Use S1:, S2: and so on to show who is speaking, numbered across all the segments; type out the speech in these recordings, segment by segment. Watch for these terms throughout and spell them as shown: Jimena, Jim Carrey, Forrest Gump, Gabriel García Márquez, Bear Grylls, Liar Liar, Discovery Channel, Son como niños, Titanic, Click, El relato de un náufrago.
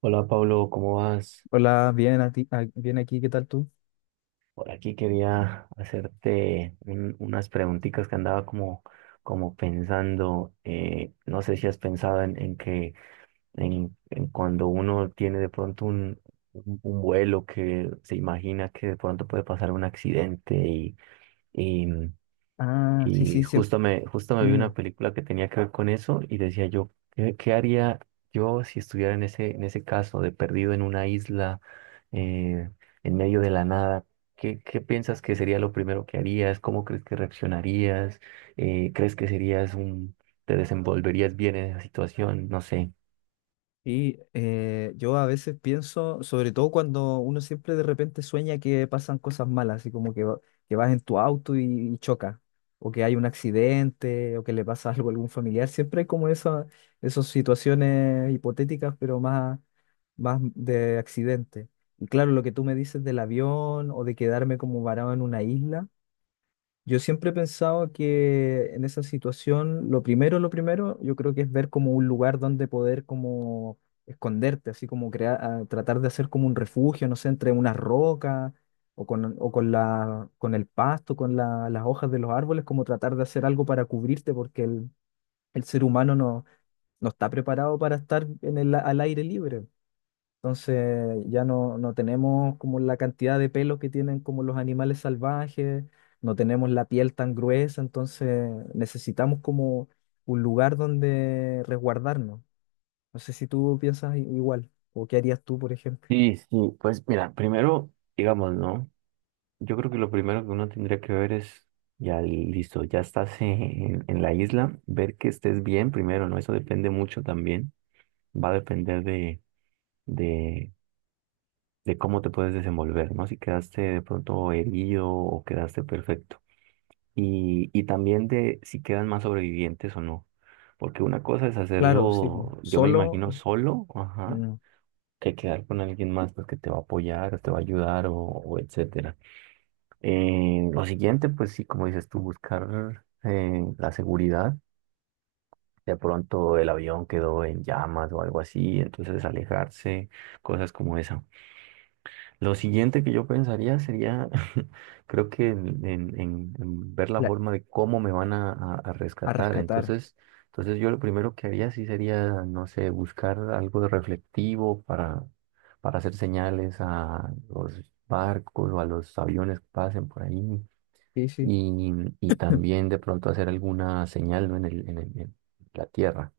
S1: Hola Pablo, ¿cómo vas?
S2: Hola, bien, bien aquí, ¿qué tal tú?
S1: Por aquí quería hacerte unas preguntitas que andaba como, como pensando. No sé si has pensado en que en cuando uno tiene de pronto un vuelo que se imagina que de pronto puede pasar un accidente y,
S2: Ah, sí,
S1: Y
S2: sí, siempre.
S1: justo justo me vi una película que tenía que ver con eso y decía yo, ¿qué, qué haría yo si estuviera en en ese caso de perdido en una isla, eh, en medio de la nada? ¿Qué, qué piensas que sería lo primero que harías? ¿Cómo crees que reaccionarías? ¿Crees que serías un, te desenvolverías bien en esa situación? No sé.
S2: Yo a veces pienso, sobre todo cuando uno siempre de repente sueña que pasan cosas malas, así como que, que vas en tu auto y choca, o que hay un accidente, o que le pasa algo a algún familiar, siempre hay como esa, esas situaciones hipotéticas, pero más, más de accidente. Y claro, lo que tú me dices del avión o de quedarme como varado en una isla. Yo siempre he pensado que en esa situación, lo primero, yo creo que es ver como un lugar donde poder como esconderte, así como crear, tratar de hacer como un refugio, no sé, entre unas rocas o con, con el pasto, las hojas de los árboles, como tratar de hacer algo para cubrirte, porque el ser humano no, no está preparado para estar en al aire libre. Entonces ya no, no tenemos como la cantidad de pelos que tienen como los animales salvajes, no tenemos la piel tan gruesa, entonces necesitamos como un lugar donde resguardarnos. No sé si tú piensas igual, o qué harías tú, por ejemplo.
S1: Sí, sí, pues mira, primero, digamos, ¿no? Yo creo que lo primero que uno tendría que ver es, ya listo, ya estás en la isla, ver que estés bien primero, ¿no? Eso depende mucho también, va a depender de, de cómo te puedes desenvolver, ¿no? Si quedaste de pronto herido o quedaste perfecto. Y también de si quedan más sobrevivientes o no. Porque una cosa es
S2: Claro, sí, po.
S1: hacerlo, yo me
S2: Solo
S1: imagino solo, ajá,
S2: mm,
S1: que quedar con alguien más pues, que te va a apoyar, te va a ayudar o etcétera. Lo siguiente, pues sí, como dices tú, buscar la seguridad. De pronto el avión quedó en llamas o algo así, entonces alejarse, cosas como esa. Lo siguiente que yo pensaría sería, creo que en ver la
S2: la-
S1: forma de cómo me van a, a
S2: a
S1: rescatar.
S2: rescatar.
S1: Entonces, entonces yo lo primero que haría sí sería, no sé, buscar algo de reflectivo para hacer señales a los barcos o a los aviones que pasen por ahí
S2: Sí, sí.
S1: y, y también de pronto hacer alguna señal, ¿no? en en la Tierra,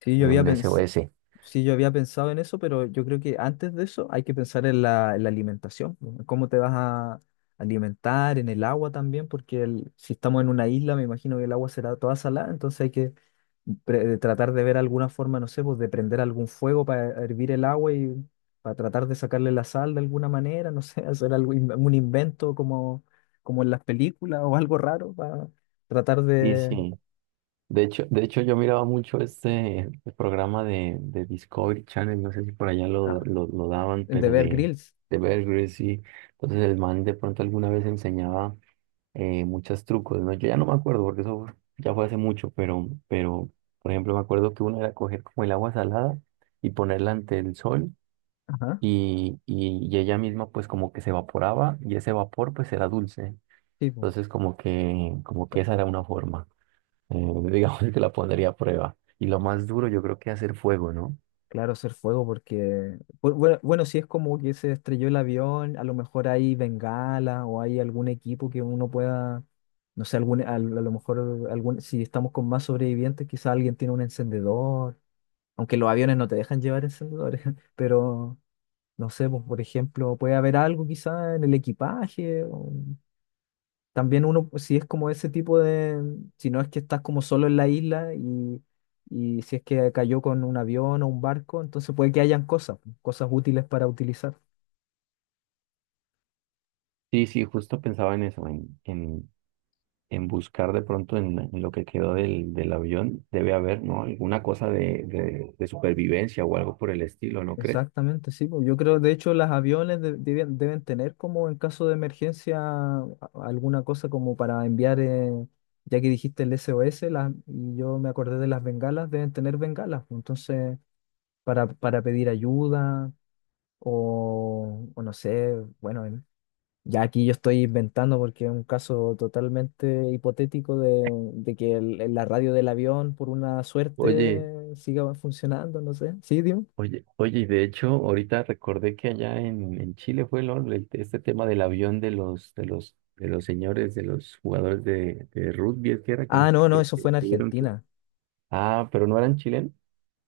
S2: Sí, yo había
S1: un
S2: pensado.
S1: SOS.
S2: Sí, yo había pensado en eso, pero yo creo que antes de eso hay que pensar en la alimentación, ¿no? En cómo te vas a alimentar, en el agua también, porque si estamos en una isla, me imagino que el agua será toda salada, entonces hay que tratar de ver alguna forma, no sé, pues de prender algún fuego para hervir el agua y para tratar de sacarle la sal de alguna manera, no sé, hacer algo, un invento como, como en las películas o algo raro para tratar
S1: Y
S2: de,
S1: sí, de hecho yo miraba mucho este programa de Discovery Channel, no sé si por allá
S2: ah,
S1: lo daban,
S2: de
S1: pero
S2: ver grills.
S1: de Bear Grylls, y entonces el man de pronto alguna vez enseñaba muchos trucos, ¿no? Yo ya no me acuerdo porque eso ya fue hace mucho, pero por ejemplo me acuerdo que uno era coger como el agua salada y ponerla ante el sol
S2: Ajá,
S1: y ella misma pues como que se evaporaba y ese vapor pues era dulce.
S2: sí, pues.
S1: Entonces como que esa era una forma, eh, digamos que la pondría a prueba. Y lo más duro yo creo que hacer fuego, ¿no?
S2: Claro, hacer fuego porque, bueno, si es como que se estrelló el avión, a lo mejor hay bengala o hay algún equipo que uno pueda, no sé, algún, lo mejor algún, si estamos con más sobrevivientes, quizá alguien tiene un encendedor, aunque los aviones no te dejan llevar encendedores, pero no sé, pues, por ejemplo, puede haber algo quizá en el equipaje, también uno, pues, si es como ese tipo de, si no es que estás como solo en la isla y si es que cayó con un avión o un barco, entonces puede que hayan cosas, pues, cosas útiles para utilizar.
S1: Sí, sí, justo pensaba en eso, en buscar de pronto en lo que quedó del avión, debe haber, ¿no? Alguna cosa de supervivencia o algo por el estilo, ¿no crees?
S2: Exactamente, sí, pues. Yo creo, de hecho, los aviones deben, deben tener como en caso de emergencia alguna cosa como para enviar, ya que dijiste el SOS, y yo me acordé de las bengalas, deben tener bengalas, pues. Entonces, para pedir ayuda o no sé, bueno, ya aquí yo estoy inventando porque es un caso totalmente hipotético de que la radio del avión, por una
S1: Oye.
S2: suerte, siga funcionando, no sé. ¿Sí, dime?
S1: Oye, y de hecho, ahorita recordé que allá en Chile fue este tema del avión de de los señores, de los jugadores de rugby, es que era
S2: Ah, no, no, eso fue
S1: que
S2: en
S1: tuvieron que.
S2: Argentina.
S1: Ah, pero no eran chilenos.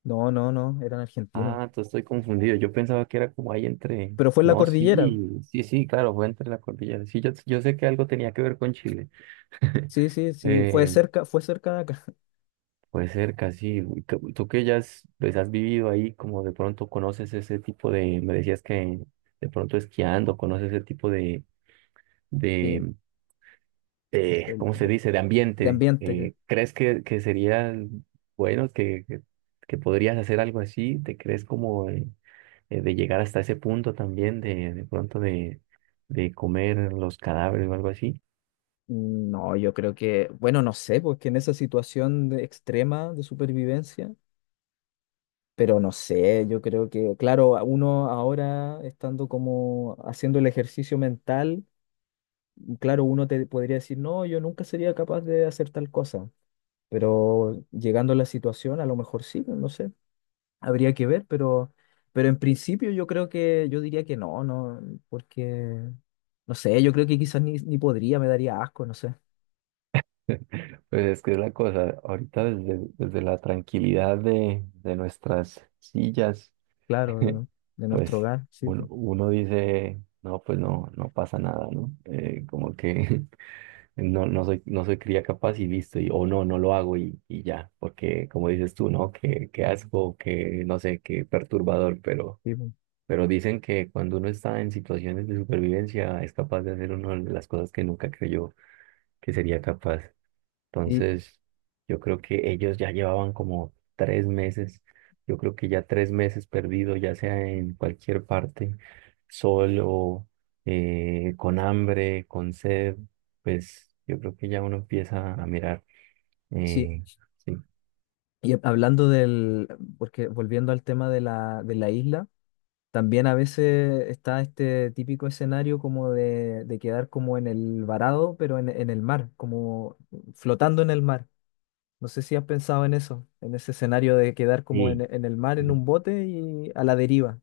S2: No, no, no, eran argentinos.
S1: Ah, entonces estoy confundido. Yo pensaba que era como ahí entre.
S2: Pero fue en la
S1: No,
S2: cordillera.
S1: sí, sí, sí, claro, fue entre la cordillera. Sí, yo sé que algo tenía que ver con Chile.
S2: Sí, sí, sí,
S1: Eh,
S2: fue cerca de acá.
S1: Pues cerca, sí. Y tú que ya has, pues, has vivido ahí, como de pronto conoces ese tipo de, me decías que de pronto esquiando, conoces ese tipo
S2: Sí,
S1: de, de,
S2: el-
S1: ¿cómo se
S2: de,
S1: dice? De
S2: de
S1: ambiente.
S2: ambiente.
S1: ¿Crees que sería bueno que podrías hacer algo así? ¿Te crees como de llegar hasta ese punto también de pronto de comer los cadáveres o algo así?
S2: No, yo creo que, bueno, no sé, porque en esa situación de extrema de supervivencia. Pero no sé, yo creo que, claro, a uno ahora estando como haciendo el ejercicio mental, claro, uno te podría decir, no, yo nunca sería capaz de hacer tal cosa, pero llegando a la situación, a lo mejor sí, pues, no sé, habría que ver, pero en principio yo creo que, yo diría que no, no, porque, no sé, yo creo que quizás ni, ni podría, me daría asco, no sé,
S1: Pues es que es la cosa, ahorita desde la tranquilidad de nuestras sillas,
S2: claro, de nuestro
S1: pues
S2: hogar, sí,
S1: uno,
S2: pues,
S1: uno dice, no, pues no, no pasa nada, ¿no? Como que no, no soy cría capaz y listo, y, o no, no lo hago y ya, porque como dices tú, ¿no? Qué qué asco, que no sé, qué perturbador,
S2: sí, pues.
S1: pero dicen que cuando uno está en situaciones de supervivencia es capaz de hacer una de las cosas que nunca creyó que sería capaz.
S2: Y-
S1: Entonces, yo creo que ellos ya llevaban como tres meses, yo creo que ya tres meses perdido, ya sea en cualquier parte, solo, con hambre, con sed, pues yo creo que ya uno empieza a mirar.
S2: sí,
S1: eh, sí.
S2: y hablando del, porque volviendo al tema de la isla, también a veces está este típico escenario como de quedar como en el varado, pero en el mar, como flotando en el mar. No sé si has pensado en eso, en ese escenario de quedar como en el mar, en
S1: Sí.
S2: un bote y a la deriva.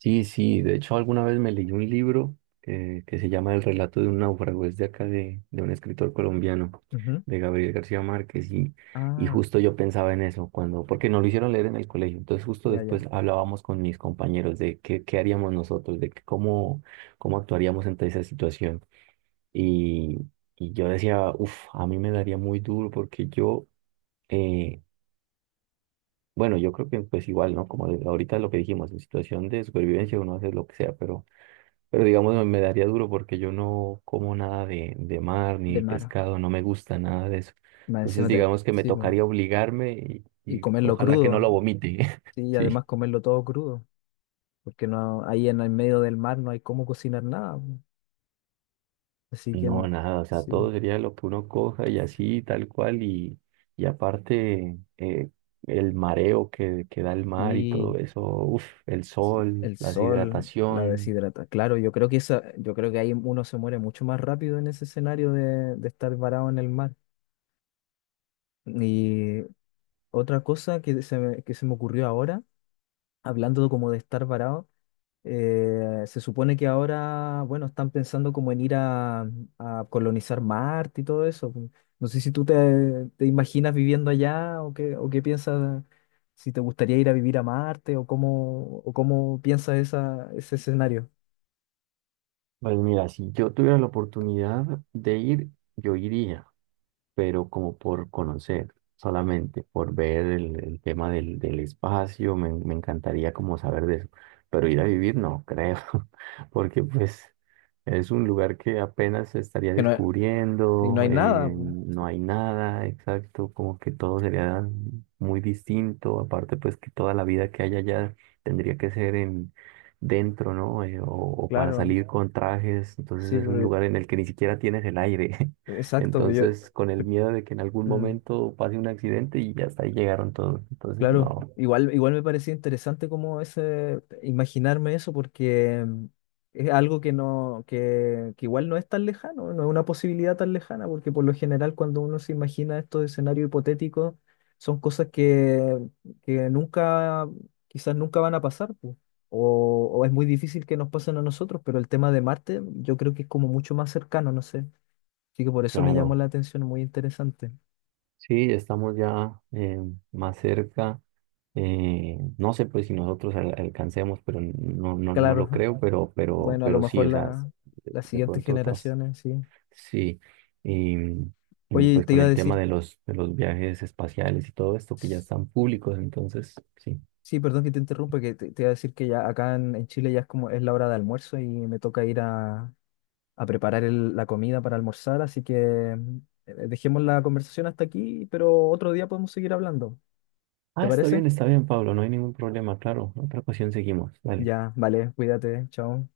S1: Sí, sí, de hecho alguna vez me leí un libro que se llama El relato de un náufrago, es de acá de un escritor colombiano,
S2: Ujú.
S1: de Gabriel García Márquez, y
S2: Ah,
S1: justo yo pensaba en eso, cuando, porque nos lo hicieron leer en el colegio, entonces justo
S2: ya, ya,
S1: después hablábamos con mis compañeros de qué, qué haríamos nosotros, de que cómo, cómo actuaríamos ante esa situación. Y, y yo decía, uff, a mí me daría muy duro porque yo... eh, bueno, yo creo que pues igual, ¿no? Como ahorita lo que dijimos, en situación de supervivencia uno hace lo que sea, pero digamos, me daría duro porque yo no como nada de mar
S2: de
S1: ni
S2: mar.
S1: pescado, no me gusta nada de eso. Entonces, digamos que me
S2: Sí, bueno.
S1: tocaría obligarme
S2: Y
S1: y
S2: comerlo
S1: ojalá que no
S2: crudo,
S1: lo vomite.
S2: sí, y además
S1: Sí.
S2: comerlo todo crudo, porque no, ahí en el medio del mar no hay cómo cocinar nada, pues. Así que
S1: No,
S2: no,
S1: nada, o sea,
S2: sí.
S1: todo sería lo que uno coja y así, tal cual. Y aparte, el mareo que da el mar y
S2: Y
S1: todo eso, uf, el
S2: sí,
S1: sol,
S2: el
S1: la
S2: sol la
S1: deshidratación.
S2: deshidrata. Claro, yo creo que esa, yo creo que ahí uno se muere mucho más rápido en ese escenario de estar varado en el mar. Y otra cosa que se me ocurrió ahora, hablando como de estar varado, se supone que ahora, bueno, están pensando como en ir a colonizar Marte y todo eso. No sé si tú te, te imaginas viviendo allá o qué piensas, si te gustaría ir a vivir a Marte o cómo piensas esa, ese escenario.
S1: Pues mira, si yo tuviera la oportunidad de ir, yo iría. Pero como por conocer, solamente por ver el tema del espacio, me encantaría como saber de eso, pero ir a vivir no creo, porque pues es un lugar que apenas se estaría
S2: Que no, y no
S1: descubriendo,
S2: hay nada, pu,
S1: no hay nada exacto, como que todo sería muy distinto, aparte pues que toda la vida que hay allá tendría que ser en... dentro, ¿no? O para
S2: claro.
S1: salir con trajes, entonces
S2: Sí,
S1: es un
S2: pero-
S1: lugar en el que ni siquiera tienes el aire.
S2: exacto. Yo,
S1: Entonces, con el miedo de que en algún
S2: mm,
S1: momento pase un accidente y ya hasta ahí llegaron todos. Entonces,
S2: claro,
S1: no.
S2: igual, igual me parecía interesante como ese, imaginarme eso porque mm, es algo que no, que igual no es tan lejano, no es una posibilidad tan lejana, porque por lo general cuando uno se imagina estos escenarios hipotéticos son cosas que nunca, quizás nunca van a pasar, pues, o es muy difícil que nos pasen a nosotros, pero el tema de Marte yo creo que es como mucho más cercano, no sé. Así que por eso me llamó
S1: Claro,
S2: la atención, muy interesante.
S1: sí, estamos ya más cerca. No sé pues si nosotros alcancemos, pero no, no, no lo
S2: Claro.
S1: creo, pero,
S2: Bueno, a lo
S1: pero sí,
S2: mejor
S1: o sea,
S2: la, las
S1: de
S2: siguientes
S1: pronto otras,
S2: generaciones, sí.
S1: sí. Y, y
S2: Oye,
S1: pues
S2: te
S1: con
S2: iba a
S1: el tema
S2: decir,
S1: de de los viajes espaciales y todo esto que ya están públicos, entonces sí.
S2: sí, perdón que te interrumpa, que te iba a decir que ya acá en Chile ya es como es la hora de almuerzo y me toca ir a preparar la comida para almorzar, así que dejemos la conversación hasta aquí, pero otro día podemos seguir hablando.
S1: Ah,
S2: ¿Te parece?
S1: está bien, Pablo, no hay ningún problema, claro. Otra ocasión seguimos, dale.
S2: Ya, vale, cuídate, chao.